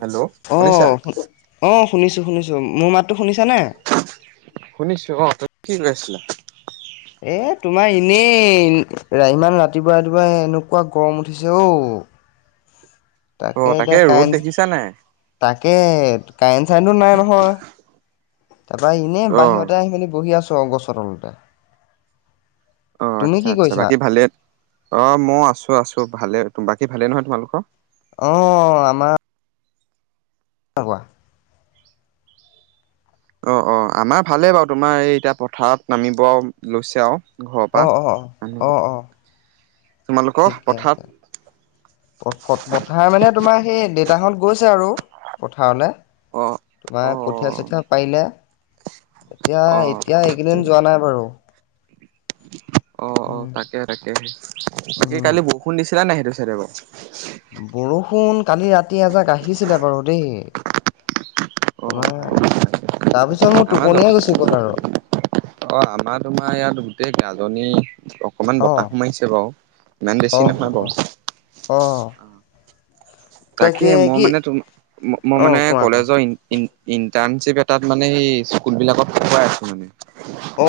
Hello অ শুনিছা? অ শুনিছো শুনিছো [unintelligible] মোৰ মাতটো শুনিছ নে? শুনিছো অ তুমি কি কৰি আছিলা? এ তোমাৰ এনেই [unintelligible] ইমান ৰাতিপুৱা ৰাতিপুৱা এনেকুৱা গৰম উঠিছে অ অ তাকে ৰ'দ দেখিছা নাই তাকে কাৰেন চাইনটো নাই নহয় তাৰপৰা এনেই অ বাহিৰতে আহি মেলি বহি আছো আৰু গছৰ তলতে অ তুমি আচ্ছা কি আচ্ছা কৰিছা বাকী ভালে অ মই আছো আছো ভালে বাকী ভালে নহয় তোমালোকৰ? অঁ আমা [inaudible] অ অ আমাৰ ভালেই বাৰু তোমাৰ এই এতিয়া পথাৰত নামিব লৈছে আৰু ঘৰৰ পৰা। অ অ অ অ অ তোমালোকৰ ঠিকে পথাৰত? আছে প-পথাৰ মানে তোমাৰ সেই [unintelligible] গৈছে আৰু পথাৰলে অ তোমাৰ অ কঠীয়া চঠীয়া পাৰিলে এতিয়া অ এতিয়া এইকেইদিন যোৱা নাই বাৰু অ অ উম তাকে তাকে [unintelligible] কালি উম বৰষুণ দিছিলে নে সেইটো চাইডে বাৰু? বৰষুণ কালি ৰাতি এজাক আহিছিলে বাৰু দেই [unintelligible] অ অ তাকে তাৰপিছত মোৰ টোপনিয়ে আমাৰ গুচি গ'ল আৰু অ আমাৰ তোমাৰ ইয়াত গোটেই গাজনী অকমান অ বতাহো মাৰিছে বাৰু ইমান অ বেছি অ নহয় অ বাৰু অ [unintelligible] তাকে মই মানে ত মই অ মানে কোৱা কোৱা কলেজৰ ইণ্টাৰণশ্বিপ এটাত মানে স স্কুল বিলাকত পঢুৱাই আছো মানে অ,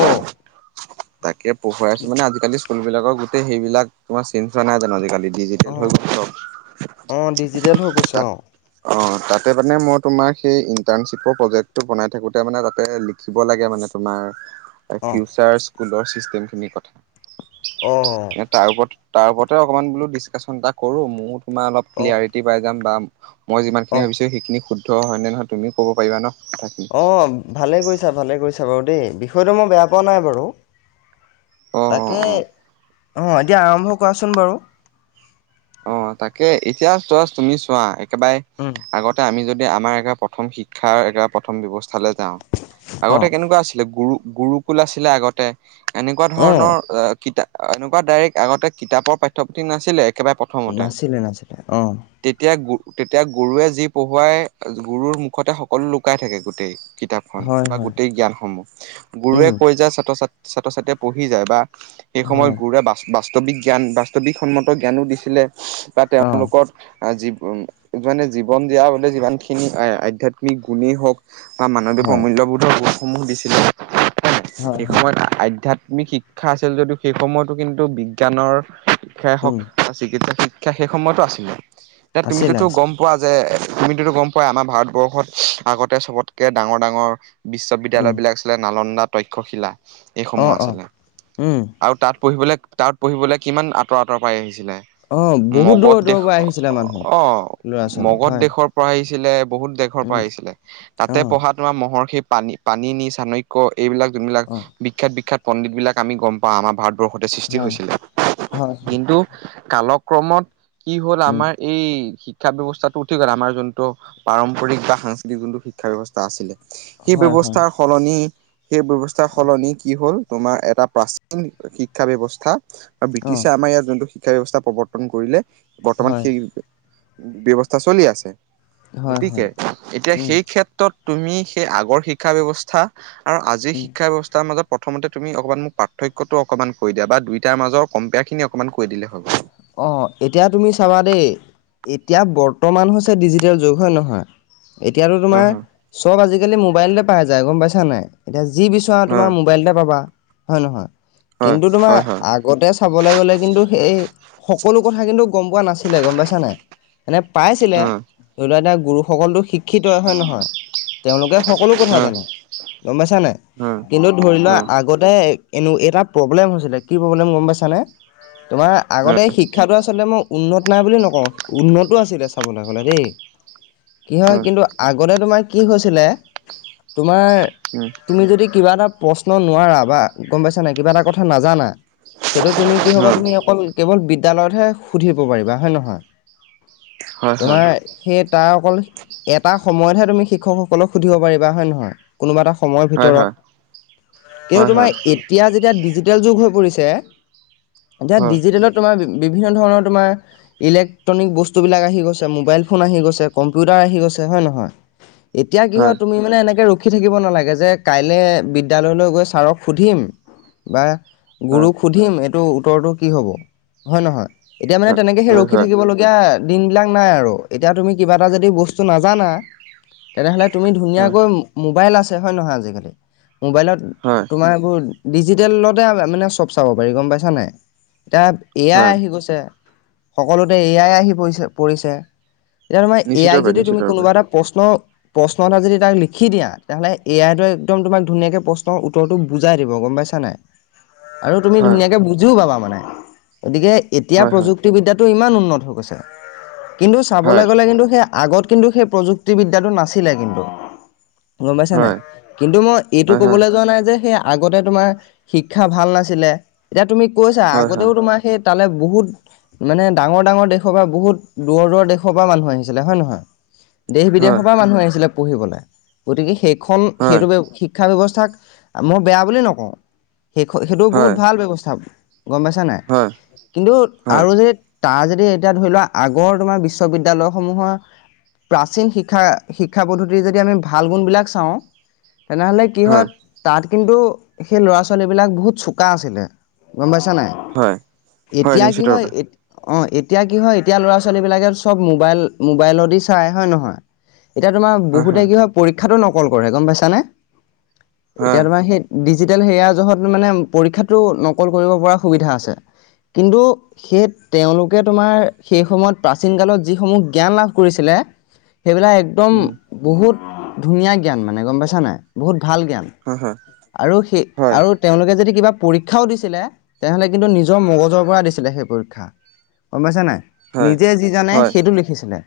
তাকে কি পঢ়ুৱাইছো মানে আজিকালি স্কুলাকৰ গোটেই সেইবিলাক তোমাৰ [unintelligible] হোৱা নাই জানো আজিকালি অ ডিজিটেল হৈ গ'ল অ চব [unintelligible] অঁ তাতে মানে মই তোমাৰ সেই ইণ্টাৰ্ণশ্বিপৰ প্ৰজেক্টটো বনাই থাকোঁতে মানে তাতে লিখিব লাগে মানে তোমাৰ ফিউচাৰ স্কুলৰ চিষ্টেম খিনিৰ কথা অ অ তাৰ ওপৰত তাৰ ওপৰতে অকমান বোলো ডিচকাশচন এটা কৰো ময়ো তোমাৰ অলপ অ ক্লিয়াৰটি পাই যাম বা মই অ যিখিনি ভাৱিছো খিনি শুদ্ধ হয় নহয় তুমি কৱ' পাৰিবা ন কথাখিনি অ ভালে কৰিছা ভালে কৰিছা বাৰু দেই বিষয়টো মই বেয়া পোৱা নাই বাৰু অ তাকে অ অ অঁ এতিয়া আৰম্ভ কৰাচোন বাৰু অ, তাকে এতিয়া ত তুমি চোৱা একেবাৰে উম আগতে আমি যদি আমাৰ এটা প্ৰথম শিক্ষাৰ এটা প্ৰথম ব্যৱস্থালৈ যাওঁ অ আগতে কেনেকুৱা আছিলে গুৰু গুৰুকুল আছিলে আগতে এনেকুৱা অ ধৰণৰ কিতাপ এনেকুৱা ডাইৰেক্ট আগতে কিতাপৰ পাঠ্যপুথি নাছিলে একবাৰে প্ৰথমতে নাছিলে নাছিলে অ তেতিয়া তেতিয়া গৰুৱে যি পঢ়োৱাই গৰুৰ মুখতে সকলো লুকাই থাকে গোতেই কিতাপখন হয় বা হয় গোটেই জ্ঞানসমূহ গুৰুৱে উম কৈ যায় ছাত্ৰ ছাত ছাত্ৰ ছাত্ৰীয়ে পঢ়ি যায় বা সেই সময়ত হয় গুৰুৱে বাস্তৱিক জ্ঞান বাস্তৱিক সন্মত জ্ঞানো দিছিলে বা অ তেওঁলোকৰ জীৱ মানে জীৱন জিয়া বলে যিমানখিনি আধ্যাত্মিক গুণেই হওক বা মানৱীয় হয় প্ৰমূল্যবোধৰ গোপসমূহ দিছিলে হয় সেই হয় সময়ত আধ্যাতিক শিক্ষা আছিল যদিও সেই সময়তো কিন্তু বিজ্ঞানৰ শিক্ষাই উম চিকিৎসা শিক্ষা সেই সময়তো আছিলে এতিয়া আছিলে তুমিতোগম আছিলে পোৱা যে তুমিতো গম পোৱাাই আমাৰ ভাৰতবৰ্ষত আগতে চবতকে ডাঙৰ ডাঙৰ উম বিশ্ববিদ্যালয়বিলাক আছিলে নালন্দা তক্ষশিলা অ এইসমূহ অ আছিলে উম আৰু তাত পঢ়িবলৈ তাত পঢ়িবলৈ কিমান আঁতৰ আঁতৰ পাই আহিছে অ বহুত মগধ দূৰৰ দেশ দূৰৰ পৰা আহিছিলে মানুহ অ ল'ৰা ছোৱালী মগধ হয় দেশৰ পৰা আহ ছিলে বহুত দেশৰ পৰা উম আহিছিলে তাতে অ পঢ়াত তোমাৰ মহৰ সেই পানী পানী নি চানক্য এইবিলাক যোনবিলাক অ বিখ্যাত বিখ্যাত পণ্ডিত বিলাক আমি গম পাওঁ আমাৰ ভাৰত বৰ্ষতে সৃষ্টি হয় হৈছিলে হয় হয় কিন্তু কালক্ৰমত কি হ'ল উম আমাৰ এই শ শিক্ষা ব্যৱস্থাটো ঠিক আমাৰ যোনটো পাৰম্পৰিক বা সাংস্কৃতিক যোনটো শিক্ষা ব্যৱস্থা আছিল সেই হয় হয় ব্যৱস্থাৰ সলনি সেই বেৱস্থাৰ সলনি কি হ'ল তোমাৰ এটা প্ৰাচীন শিক্ষা বেৱস্থা অ ব্ৰিটিছ যোনটো শিক্ষা ব্যৱস্থা প্ৰৱৰ্তন কৰিলে বৰ্তমান হয় সেই বেৱস্থা চলি আছে হয় গতিকে হয় এতিয়া উম সেই ক্ষেত্ৰত তুমি সেই আগৰ শিক্ষা বেৱস্থা আৰু আজিৰ উম শিক্ষা ব্যৱস্থাৰ মাজত প্ৰথমতে তুমি অকণমান মোক পাৰ্থক্যটো অকণমান কৈ দিয়া বা দুইটাৰ মাজৰ কম্পেয়াৰখিনি অকণমান কৈ দিলেই হৈ গ'ল আহ এতিয়া তুমি চাবা দেই এতিয়া বৰ্তমান হৈছে ডিজিটেল যুগ হয় নহয় এতিয়াতো তোমাৰ হয় চব আজিকালি মোবাইলতে পাই যায় গম পাইছা নাই এতিয়া যি বিচৰা তোমাৰ মোবাইলতে পাবা হয় নহয় কিন্তু তোমাৰ আগতে চাবলৈ গলে কিন্তু সেই সকলো কথা কিন্তু গম পোৱা নাছিলে গম পাইছানে এনেই পাইছিলে ধৰি লোৱাক এতিয়া গুৰুসকলটো শিক্ষিত হয় নহয় তেওঁলোকে সকলো কথা জানে গম পাইছানে কিন্তু ধৰি লোৱা আগতে এনেএটা প্ৰব্লেম হৈছিলে কি প্ৰব্লেম গম পাইছানে তোমাৰ আগতে শিক্ষাটো আচলতে মই উন্নত নাই বুলি নকওঁ উন্নতো আছিলে চাবলৈ গ'লে দেই কি হয় কিন্তু আগতে তোমাৰ কি হৈছিলে তোমাৰ তুমি যদি কিবা এটা প্ৰশ্ন নোৱাৰা বা গম পাইছা নাই কিবা এটা কথা নাজানা সেইটো তুমি কি হব তুমি অকল কেৱল বিদ্যালয়তহে সুধিব পাৰিবা হয় নহয় তোমাৰ সেই তাৰ অকল এটা সময়তহে তুমি শিক্ষকসকলক সুধিব পাৰিবা হয় নে নহয় কোনোবা এটা সময় ভিতৰত কিন্তূ এতিয়া যেতিয়া যুগ হৈ পৰিছে এতিয়া ডিজিটেলত তোমাৰ বিভিন্ন ধৰণৰ তোমাৰ ইলেক্ট্ৰনিক বস্তুবিলাক আহি গৈছে মোবাইল ফোন আহি গৈছে কম্পিউটাৰ আহি গৈছে হয় নহয় এতিয়া কি হয় তুমি মানে ৰখি থাকিব নালাগে যে কাইলে বিদ্যালয়লৈ গৈ ছাৰক সুধিম বা গুৰুক সুধিম এইটো উত্তৰটো কি হব হয় নহয় এতিয়া মানে তেনেকে সেই ৰখি থাকিবলগীয়া দিন বিলাক নাই আৰু এতিয়া তুমি কিবা এটা যদি বস্ত নাজানা তেনেহ'লে তুমি ধুনীয়াকৈ মোবাইল আছে হয় নহয় আজিকালি মোবাইলত তোমাৰ এইবোৰ ডিজিটেলতে মানে চব চাব পাৰি গম পাইছা নাই এতিয়া এয়াই আহি গৈছে সকলোতে এয়াই আহি পৰিছে পৰিছে এতিয়া তোমাৰ নিশ্চিত এয়াক ৰূপে যদি তুমি নিশ্চিত ৰূপে কোনোবা এটা প্ৰশ্ন প্ৰশ্ন এটা যদি তাক লিখি দিয়া তেনেহ'লে এয়ইটো একদম তোমাক ধুনীয়াকৈ প্ৰশ্নৰ উত্তৰটো বুজাই দিব গম পাইছা নাই আৰু তুমি হয় ধুনীয়াকে বুজিও পাবা মানে গতিকে এতিয়া হয় প্ৰযুক্তিবিদ্যাটো ইমান উন্নত হৈ গৈছে কিন্তু চাবলৈ হয় গ'লে কিন্তু সেই আগত কিন্তু সেই প্ৰযুক্তিবিদ্যাতো নাছিলে কিন্তু গম পাইছা নাই হয় কিন্তু মই এইটো হয় ক'বলৈ যোৱা নাই যে সেই আগতে তোমাৰ শিক্ষা ভাল নাছিলে এতিয়া তুমি কৈছা হয় আগতেও তোমাৰ তালৈ বহুত মানে ডাঙৰ ডাঙৰ দেশৰ পৰা বহুত দূৰৰ দূৰৰ দেশৰ পৰা মানুহ আহিছিলে হয় নহয় দেশ হয় বিদেশৰ পৰা মানুহ আহিছিলে পঢ়িবলৈ গতিকে সেইখন হয় হয় হয় সেইটো শিক্ষা ব্যৱস্থা মই বেয়া বুলি নকওঁ সেই সেইটো বহুত হয় ভাল ব্যৱস্থা গম পাইছা নাই হয় কিন্তু আৰু যে তাৰ যদি এতিয়া ধৰি লোৱা আগৰ তোমাৰ বিশ্ববিদ্য়ালয় সমূহৰ প্ৰাচীন শিক্ষা শিক্ষা পদ্ধতিৰ যদি আমি ভাল গুণ বিলাক চাওঁ তেনেহলে কি হয় হয় হয়ত তাত কিন্তু সেই ল'ৰা ছোৱালীবিলাক বহুত চোকা আছিলে গম পাইছা নাই হয়। হয় এতিয়া কি নিশ্চিত হয় ৰূপে এ অ এতিয়া কি হয় এতিয়া ল'ৰা ছোৱালী বিলাকে চব মোবাইল মোবাইলতদি চাই হয় নহয় এতিয়া তোমাৰ বহুতে কি হয় পৰীক্ষাতটো নকল কৰে গম পাইছাানে এতিয়া হয় তোমাৰ সেই ডিজিটেল হেয়য়া জহত মানে পৰীক্ষাতটো নকল কৰিব পৰা সুবিধা আছে কিন্তু সেই তেওঁলোকে তোমাৰ সেই সময়ত প্ৰাচীন কালত যিসমূহ জ্ঞান লাভ কৰিছে [unintelligible] একদম উম ধুনীয়া [unintelligible] ভাল জ্ঞান হয় হয় আৰু সেই আৰু হয় তেওঁলোকে যদি কিবা পৰীক্ষাও দিছিলে তেনেহ'লে কিন্তু নিজৰ মগজৰ পৰা দিছিলে সেই পৰীক্ষা গম পাইছা নাই নিজে যি জানে হয় সেইটো লিখিছিলে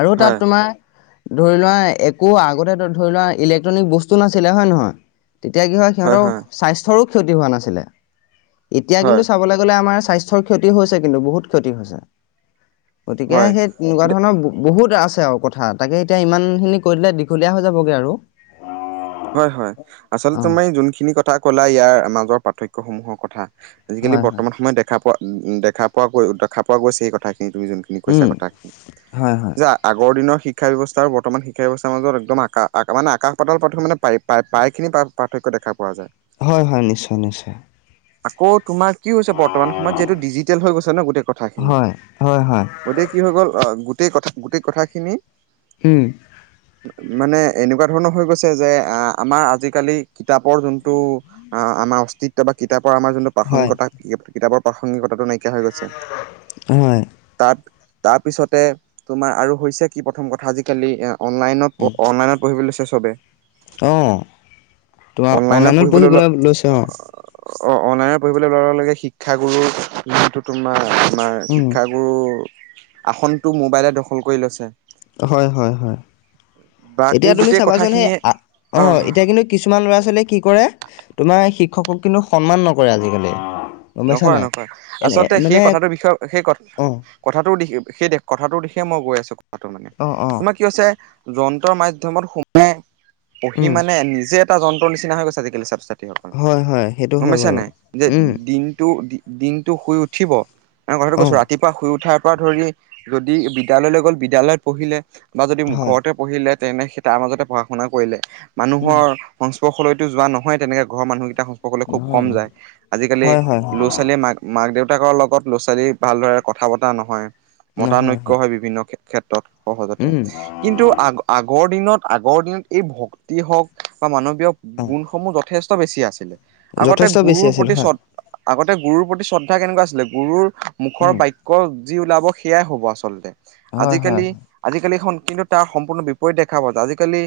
আৰু তাত হয় তোমাৰ ধৰি লোৱা একো আগতে ধৰি লোৱা ইলেক্ট্ৰনিক বস্তু নাছিলে হয় নে নহয় তেতিয়া কি হয় সিহঁতৰ স্বাস্থ্যৰো ক্ষতি হোৱা নাছিলে, এতিয়া কিন্তু হয় চাবলৈ গ'লে আমাৰ স্বাস্থ্যৰ ক্ষতি হৈছে কিন্তু, বহুত ক্ষতি হৈছে হয় গতিকে সেই হয় তেনেকুৱা ধৰণৰ বহুত আছে আৰু কথা তাকে এতিয়া ইমান খিনি কৈ দিলে দীঘলীয়া হৈ যাবগে আৰু হয় হয় আচলতে অ তুমাৰ যোনখিনি কথা ক'লা ইয়াৰ মাজৰ পাৰ্থক্য় সমূহৰ কথা আজিকালি হয় হয় বৰ্তমান সময়ত দেখা পোৱা দেখা পোৱা গৈ দেখা পোৱা গৈছে সেই কথাখিনি তুমি যোনখিনি কৈছা উম কথাখিনি হয় হয় যে আগৰ দিনৰ শিক্ষা ব্যৱস্থা আৰু ব্তমান শিক্ষা ব্যৱস্থাৰ মাজত একম আকা মানে আকাশ পাত মানে প্ৰায় প্ৰায়খিনি পাৰ্থক্য দেখা পোৱা যায় হয় হয় নিশ্চয় নিশ্চয়। আকৌ তোমাৰ কি হৈছে বৰ্তমান সময়ত যিহেতু ডিজিটেল হৈ গৈছে ন গোটেই কথাখিনি হয় হয় হয় গতিকে কি হৈ গ'ল আহ গোটেই কথা গোটেই কথাখিনি হম, মানে এনেকুৱা ধৰণৰ হৈ গৈছে যে আমাৰ আজিকালি কিতাপৰ যোনটো আমাৰ অস্তিত্ব বা কিতাপ পৰা আমাৰ যোনটো হয় প্ৰাসংগতা কিতাপৰ প্ৰাসংগিকতাটো নাই হৈ গছে হয় তাত তাৰ পিছতে তোমাৰ আৰু হৈছে কি প্ৰথম কথা আজিকালি এ অনলাইনত অনলাইনত পঢ়িবলৈ চব আহ তোমাৰ অনলাইনত পঢ়িবলৈ লৈছে অ অ অনলাইনৰ পঢ়িবলৈ লগে লগে শিক্ষাগুৰু যিটো তোমাৰ আমাৰ উম শিক্ষাগুৰু আসনটো মোবাইলে দখল কৰি লৈছে হয়, হয়, হয়, বা এতিয়া এই তুমি গোটেই চাবাচোন সেই কথাখিনিয়ে অ, আহ এতিয়া কিন্তু কিছুমান ল'ৰা ছোৱালীয়ে কি কৰে তোমাৰ শিক্ষকক কিন্তু সন্মান নকৰে আজিকালি গম পাইছা নকয় নাই নকোৱা এনে আচলতে সেই মানে কথাটোৰ বিষয়ে সেই কথা অঁ কথাটো দি সেই কথাটো দিশে মই গৈ আছো মানে অঁ অঁ তোমাৰ কি হৈছে যন্ত্ৰৰ মাধ্মত সোমাই পঢি উম মানে নিজে এটা যন্ত্ৰ নিচিনা হৈ গৈছে আজিকালি ছাএ হয় হয় সেইটো হয় গমাইছা বাৰু নাই যে উম দিন দিনটো শুই উঠিব কথাটো কৈছো অঁ ৰাতিপুৱা শুই উঠাৰ পৰা ধৰি যদি বিদ্যালয়লৈ গ'ল বিদ্যালয়ত পঢ়িলে বা যদি হয় ঘৰতে পঢ়িলে তেনেে তাৰ মাজতে পঢ়া শুনা কৰিলে উম মানুহৰ সংস্পৰ্শলৈতো যোৱা নহয় তেনেকে ঘৰৰ মানুহ সংস্পৰ্শলৈ খুব নহয় কম যায়। আজিকালি নহয় হয় হয় হয় ল'ৰা-ছোৱালীয়ে মাক, মাক দেউ তাকৰ লগত ল'ৰা-ছোৱালী ভালদৰে কথা-বতৰা নহয়! মতানৈক্য হয় বিভিন্ন ক্ষে [unintelligible] সহজতে, উম। কিন্তু আগ-আগৰ দিনত আগৰ দিনত, এই ভক্তি হওঁক বা মানৱীয় হয়, গুণসমূহ যথেষ্ট বেছি আছিল। আগতে যথেষ্ট বেছি গুৰুৰ আছিল প্ৰতি হয়। শ্ৰদ্ধা আগতে গুৰুৰ প্ৰতি শ্ৰদ্ধা কেনেকুৱা আছিলে, গুৰুৰ মুখৰ উম, বাক্য যি ওলাব সেয়াই হ'ব আচলতে, হয়, হয়, আজিকালি আজিকালি [unintelligible] কিন্তু তাৰ সম্পূৰ্ণ বিপৰীত দেখা পোৱা যায়, আজিকালি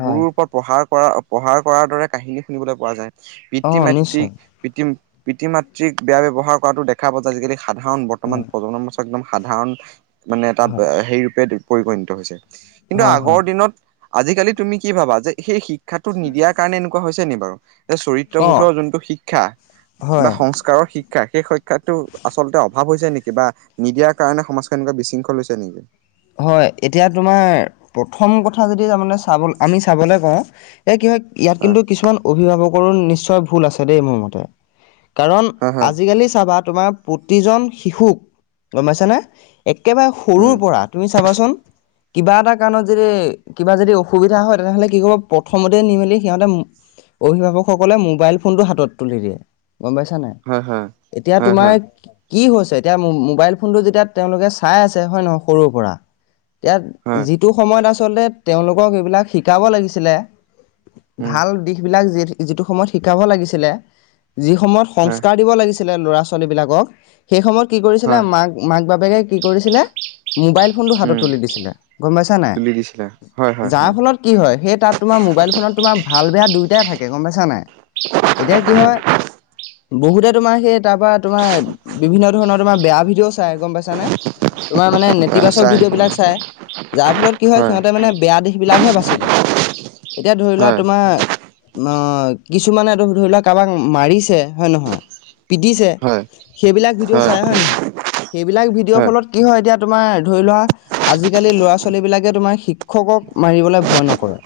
হয়, গুৰুৰ ওপৰত পঢ়াৰ কৰা পঢ়াৰ কৰাৰ দৰে কাহিনী শুনিবলৈ পোৱা যায়, অ', পিতৃ-মাতৃক নিশ্চয়, পিতৃ পিতৃ-মাতৃক বেয়া ব্যৱহাৰ কৰাতো দেখা পোৱা যায়, আজিকালি সাধাৰণ বৰ্তমান হয়, প্ৰজন্ম [unintelligible] একদম সাধাৰণ মানে, এটা হয়, হেৰি ৰূপে পৰিগণিত হৈছে। কিন্তু হয়, আগৰ হয়, দিনত, আজিকালি তুমি কি ভাবা যে সেই শিক্ষাটো নিদিয়াৰ কাৰণে এনে কোৱা হৈছে নি বাৰু, যে অ', চৰিত্ৰবোধৰ যোনটো শিক্ষা বা হয়, সংস্কাৰৰ শিক্ষা, সেই [unintelligible] টো আচলতে অভাৱ হৈছে নেকি বা নিদিয়াৰ কাৰণে সমাজখন এনেকুৱা বিশৃংখল হৈছে নেকি? হয়, এতিয়া তোমাৰ প্ৰথম কথা যদি তাৰমানে চাব [unintelligible] আমি চাবলৈ কওঁ এ কি হয়, ইয়াত হয় কিন্তু কিছুমান অভিভাৱকৰো নিশ্চয় ভুল আছে দেই! মোৰ মতে। কাৰণ হয় হয় আজিকালি চাবা তোমাৰ প্ৰতিজন শিশুক, গম পাইছানে একেবাৰে সৰুৰ উম পৰা, তুমি চাবাচোন কিবা এটা কাৰণত যদি, কিবা যদি অসুবিধা হয়, তেনেহ'লে কি কৰিব, প্ৰথমতে নি মেলি সিহঁতে অভিভাৱকসকলে মোবাইল ফোনটো হাতত তুলি দিয়ে। গম পাইছাঁ নাই, হয় হয় এতিয়া হয় তোমাৰ হয় কি হৈছে, এতিয়া মোবাইল ফোনটো যেতিয়া তেওঁলোকে চাই আছে, হয় নহয়, সৰুৰ পৰা এতিয়া, হয় যিটো সময়ত আচলতে তেওঁলোকক এইবিলাক শিকাব লাগিছিলে উম ভাল দিশ বিলাক যি, যিটো সময়ত শিকাব লাগিছিলে যি সময়ত হয় সংস্কাৰ দিব লাগিছিলে ল'ৰা ছোৱালী বিলাকক, সেই সময়ত কি কৰিছিলে, হয় মাক, মাক বাপেকে কি কৰিছিলে ম'বাইল ফোনটো হাতত উম তুলি দিছিলে গম পাইছা নাই? তুলি দিছিলা হয় হয় যাৰ হয় ফলত কি হয় সেই তাত তোমাৰ মোবাইল ফোনত তোমাৰ ভাল বেয়া দুয়োটাই থাকে গম পাইছা নাই? এতিয়া কি হয় বহুতে তোমাৰ সেই তাৰপৰা তোমাৰ বিভিন্ন ধৰণৰ তোমাৰ বেয়া ভিডিঅ' চাই গম পাইছানে? তোমাৰ মানে হয় ইতিবাচক চাই ভিডিঅ' বিলাক চাই যাৰ ফলত কি হয় সিহঁতে মানে বেয়া দিশ বিলাকহে বাচি লয় এতিয়া ধৰি লোৱা হয় তোমাৰ আ, কিছুমানে ধৰি লোৱা কাৰোবাক মাৰিছে হয় নহয় পিটিছে হয় সেইবিলাক ভিডিঅ' চাই হয় নহয় সেইবিলাক ভিডিঅ'ৰ ফলত কি হয় এতিয়া তোমাৰ ধৰি লোৱা আজিকালি লৰা ছোৱালী বিলাকে তোমাৰ শিক্ষকক মাৰিবলৈ ভয় নকৰে।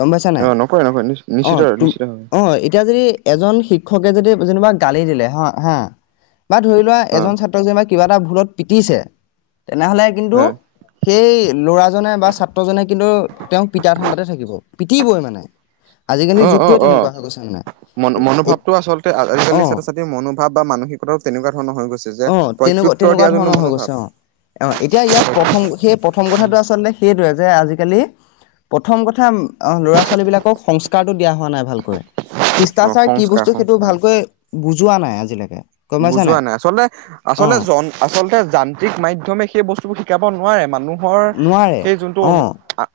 গম পাইছা নাই অ নকয় নকয় নিশ্চিত অ', তু নিশ্চিত হয় অ', এতিয়া যদি এজন শিক্ষকে যদি যেনিবা গালি দিলে হা হা বা ধৰি লোৱা অ এজন ছাত্ৰক যেনেবা কিবা এটা ভুলত পিটিছে তেনেহলে কিন্তু হয় সেই ল'ৰাজনে বা ছাত্ৰজনে কিন্তু তেওঁক পিতা ঢাণ্ডাতে থাকিব পিটিবই মানে আজিকালি যুগটোৱে তেনেকুৱা হৈ গৈছে মানে ম' এ মনোভাৱটো আচলতে আজিকালি অ ছাত্ৰ ছাত্ৰীৰ মনোভাৱ বা মানসিকতাও তেনেকুৱা ধৰণৰ হৈ গৈছে যে অ', তেনেকুৱা - প্ৰত্যুত্তৰ তেনেকুৱা দিয়া যোনটো ধৰণৰ হৈ মনোভাৱ গৈছে অ, অ, এতিয়া ইয়াত প্ৰথম সেই প্ৰথম প্ৰথম কথাটো আচলতে সেইটোৱে যে আজিকালি প্ৰথম কথা ল'ৰা ছোৱালী বিলাকক সংস্কাৰটো দিয়া হোৱা নাই ভালকৈ। খ্ৰীষ্টাচাৰ কি সংস্কাৰ বস্তু সেইটো সংস্কাৰ ভালকৈ বুজোৱা নাই আজিলৈকে গম পাইছা বুজোৱা নাই আচলতে অ আচলতে জন আচলতে যান্ত্ৰিক মাধ্যমে সেই বস্তুবোৰ শিকাব নোৱাৰে মা মানুহৰ নোৱাৰে সেই যোনটো অ অনু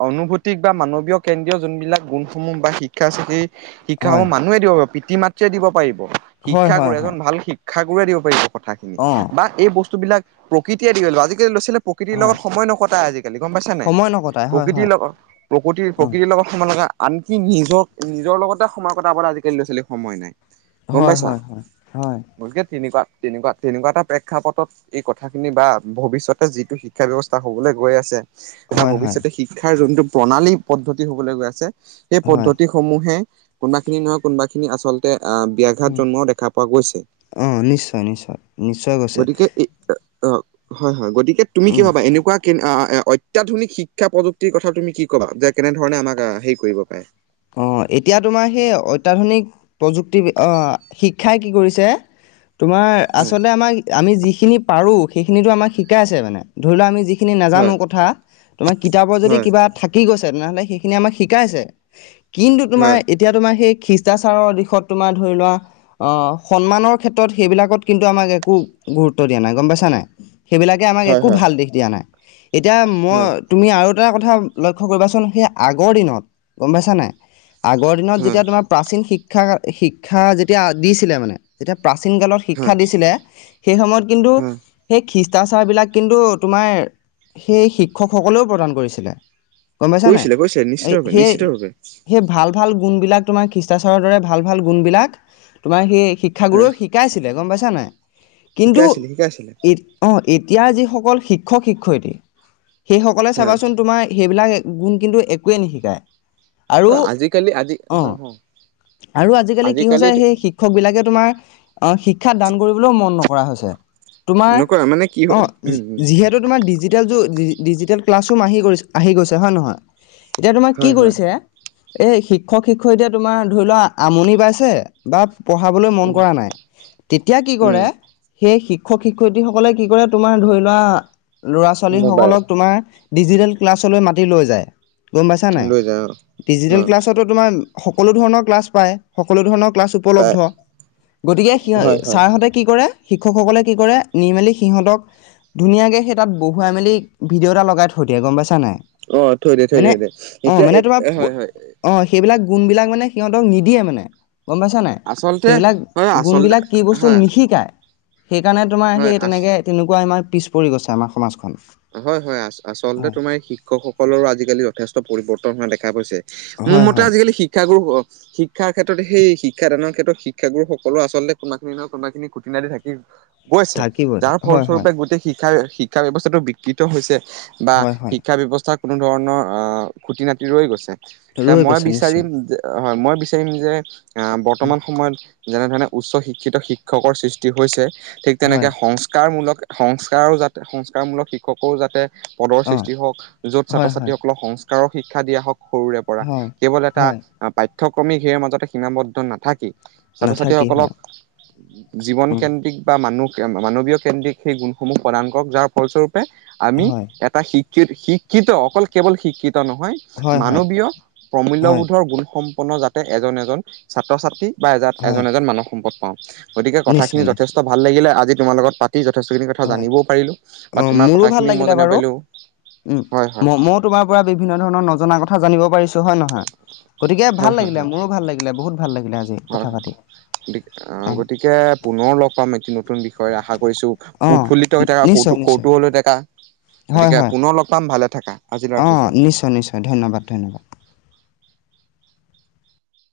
অনুভূতি বা মানৱীয় কেন্দ্ৰীয় যোনবিলাক গুণসমূহ বা শিক্ষা চেহি, শিক্ষাসমূহ হয় মানুহে দিব পাৰিব পিতৃ-মাতৃয়ে দিব পাৰিব, হয় শিক্ষাগুৰু হয় এজন হয় ভাল শিক্ষাগুৰুৰে দিব পাৰিব কথাখিনি, অ বা এই বস্তু বস্তু বিলাক প্ৰকৃতিয়ে দি পাৰিব, আজিকালি ল'ৰা ছোৱালীয়ে প্ৰকৃতি হয় লগত সময় নকটাই আজিকালি। লি গম পাইছা নে নাই, সময় নকটাই হয় প্ৰকৃতিৰ হয় লগত প্ৰকৃতিৰ, অ প্ৰকৃতিৰ লগত সময় লগা আনকি নিজক-নিজৰ লগতে সময় কটাবলৈ আজিকালি ল'ৰা ছোৱালীক সময় নাই। গম হয়, পাইছা হয়, হয়, হয়। গতিকে তেনেকুৱা, তেনেকুৱা, তেনেকুৱা এটা প্ৰেক্ষাপটত এই কথাখিনি বা ভৱিষ্যতে যিটো শিক্ষা ব্যৱস্থা হ'ব। লৈ গৈ আছে। বা হয় হয় ভৱিষ্যতে শিক্ষাৰ যোনটো প্ৰণালী পদ্ধতি হবলৈ গৈ আছে, সেই হয় পদ্ধতি সমূহে কোনোবা খিনি নহয়, কোনোবাখিনিত আচলতে আহ, ব্যয়াঘাত জন্মও দেখা পোৱা গৈছে। অ', নিশ্চয়, নিশ্চয়, নিশ্চয় গৈছে। অ', হয়, হয় গতিকে তুমি উম কিবা এনেকুৱা কে এ, অত্যাধুনিক শিক্ষা প্ৰযুক্তিৰ কথা তুমি কি কবা যে, কেনেধৰণে আমাক হেৰি কৰিব পাৰে? অ', এতিয়া তোমাৰ সেই অত্যাধুনিক প্ৰযুক্তিব শিক্ষাই কি কৰিছে। তোমাৰ আচলতে আমাক আমি যিখিনি পাৰো, সেইখিনিতো আমাক শিকাই আছে মানে ধৰি লোৱা আমি যি খিনি হয় নাজানো কথা, তোমাৰ কিতাপৰ যদি হয় কিবা থাকি গৈছে তেনেহ'লে সেইখিনি আমাক শিকাইছে। কিন্তু তোমাৰ হয় এতিয়া তোমাৰ সেই খ্ৰীষ্টাচাৰৰ দিশত তোমাৰ ধৰি লোৱা আহ, সন্মানৰ ক্ষেত্ৰত সেইবিলাকত কিন্তু আমাক একো গুৰুত্ব দিয়া নাই গম পাইছা নে নাই। সেইবিলাকে আমাক হয় একো হয় ভাল দিশ দিয়া নাই, এতিয়া হয় মই তুমি আৰু দু-এটা কথা লক্ষ্য কৰিবাচোন, সেই আগৰ দিনত গম পাইছ নাই। আগৰ দিনত হয় যেতিয়া তোমাৰ প্ৰাচীন শিক্ষা, শিক্ষা যেতিয়া দিছিলে মানে যেতিয়া প্ৰাচীন কালত শিক্ষা হয় দিছিলে, সেই সময়ত কিন্তু হয় সেই খ্ৰীষ্টাচাৰবিলাক কিন্তু তোমাৰ সেই শিক্ষকসকলেও প্ৰদান কৰিছিলে। গম পাইছা নাই কৰিছিলে, কৰিছিলে এই নিশ্চয়। সেই, সেই ভাল, ভাল। গুণবিলাক তোমাৰ খ্ৰীষ্টাচাৰৰ দৰে ভাল, ভাল গুণবিলাক তোমাৰ সেই হা শিক্ষাগুৰুে শিকাইছিলে গম পাইছা নাই, কিন্তু শিকাইছিলে শিকাইছিলে অ', এতিয়াৰ যিস অকল শিক্ষক শিক্ষয়িত্ৰী সেইসকলে হয় চাবাচোন তোমাৰ সেইবিলাক গুণ কিন্তু একোৱেই নিশিকায়। আৰু অ', আজিকালি আজি অ হয়, হয়। আৰু আজিকালি কি হৈছে সেই শিক্ষক বিলাকে তোমাৰ আহ, শিক্ষা দান কৰিবলৈও মন নকৰে। কৰা হৈছে, তোমাৰ নকৰা মানে কি হয় অ', উম উম যিহেতু তোমাৰ ডিজিটেল য ডিজিটেল ক্লাছৰুম আহিছে আহি গৈছে হয়, নহয় এতিয়া তোমাক কি হয় হয় কৰিছে? এই শিক্ষক-শিক্ষয়িত্ৰী তোমাৰ ধৰি লোৱা আমনি পাইছে বা পঢ়াবলৈ মন উম কৰা নাই, তেতিয়া কি উম কৰে সেই শি শিক্ষক-শিক্ষয়িত্ৰীসকলে কি কৰে তোমাৰ ধৰি লোৱা ল'ৰা মোবাইল ছোৱালীসকলক তোমাৰ ডিজিটেল ক্লাছলৈ মাতি লৈ যায়, গম পাইছা নে লৈ যায় অ অ নাই? সকলো ধৰণৰ ক্লাছ পায়, সকলো ধৰণৰ ক্লাছ তাই উপলব্ধ, গতিকে সি হয় হয় ছাৰহঁতে কি কৰে। শিক্ষকসকলে কি কৰে, নি মেলি সিহঁতক ধুনীয়াকৈ সেই তাত বহুৱাই মেলি ভিডিঅ' এটা লগাই থৈ দিয়ে গম পাইছে। অ', থৈ দিয়ে থৈ দে, থৈ দে। অ', মানে তোমাৰ অ', সেইবিলাক গুণ বিলাক মানে সিহঁতক নিদিয়ে মানে। গম পাইছা নাই, আচলতে সেইবিলাক হয় আচলতে গুণবিলাক কি বস্তু হয় নিশিকায়। সেইকাৰণে তোমাৰ হয় সেই আ তেনেকে তেনেকুৱা আমাৰ পিছ পৰি গৈছে আমাৰ সমাজখন। হয়, হয় আ-আচলতে হয় তোমাৰ শিক্ষকসকলৰো আজিকালি যথেষ্ট পৰিৱৰ্তন হোৱা দেখা গৈছে। মোৰ হয় মতে হয় আজিকালি শিক্ষাগুৰু, শিক্ষাৰ ক্ষেত্ৰত সেই শিক্ষাদানৰ ক্ষেত্ৰত শিক্ষাগুৰুসকলো আচলতে কোনোবাখিনি নহয় কোনোবাখিনি খুঁটি-নাতি থাকিবৈ। গৈছে, থাকিবই যাৰ হয় হয় ফলস্বৰূপে গোটেই শিক্ষা, শিক্ষা ব্যৱস্থাটো বিকৃত হৈছে। বা হয় হয় শিক্ষা ব্যৱস্থা কোনো ধৰণৰ আহ খুটি-নাতি ৰৈ গৈছে। এতিয়া ৰৈ মই গৈছে নিশ্চয় বিচাৰিম হয়, মই বিচাৰিম যে আহ, উম বৰ্তমান সময়ত যেনেধৰণে উচ্চ শিক্ষিত শিক্ষকৰ সৃষ্টি হৈছে, ঠিক হয় তেনেকে সংস্কাৰমূলক সংস্কাৰো যাতে সংস্কাৰমূলক শিক্ষকৰো যাতে। পদৰ অ সৃষ্টি হওঁক, য'ত হয় ছাত্ৰ হয় ছাত্ৰীসকলক সংস্কাৰৰ শিক্ষা দিয়া হওঁক। সৰুৰে পৰা হয় কেৱল এটা হয় পাঠ্যক্ৰমিক সেয়ৰ মাজতে সীমাবদ্ধ নাথাকি। ছাত্ৰ নাথাকি ছাত্ৰীসকলক হয় জীৱন উম কেন্দ্ৰিক বা মানুহ। মানৱীয় কেন্দ্ৰিক সেই গুণসমূহ প্ৰদান কৰক যাৰ ফলস্বৰূপে আমি হয় এটা শিক্ষা শি শিক্ষিত অকল কেৱল শিক্ষিত নহয় হয় হয় মানৱীয় হয় প্ৰমূল্যবোধৰ গুণসমূহ। সম্পূৰ্ণ যাতে এজন এজন ছাত্ৰ ছাত্ৰী বা এ এজন হয় এজন মানৱ সম্পদ পাওঁ। গতিকে, কথাখিনি নিশ্চয় যথেষ্ট নিশ্চয় ভাল লাগিলে। আজি তোমাৰ লগত পাতি যথেষ্টখিনি কথা হয় জানিবও পাৰিলোঁ। অ' মোৰো ভাল লাগিলে বাৰু। হয় হয় মই তোমাৰ পৰা বিভিন্ন ধৰণৰ নজনা কথা জানিব পৰিছো হয় নহয়, গতিকে, হয় ভাল হয় লাগিলে হয় মোৰো ভাল লাগিলে বহুত ভাল লাগিলে আজি কথা পাতি। আহ অ গতিকে পুনৰ লগ পাম এটি নতুন বিষয় আশা কৰিছো। অ উৎফুল্লিত হৈ থকা কৌত নিশ্চয় নিশ্চয় কৌতুহল হৈ থকা হয় গতিকে হয় পুনৰ লগ পাম ভালে থাকা। আজিলৈ ৰাখিছো। অ' নিশ্চয় নিশ্চয়, ধন্যবাদ। ধন্যবাদ।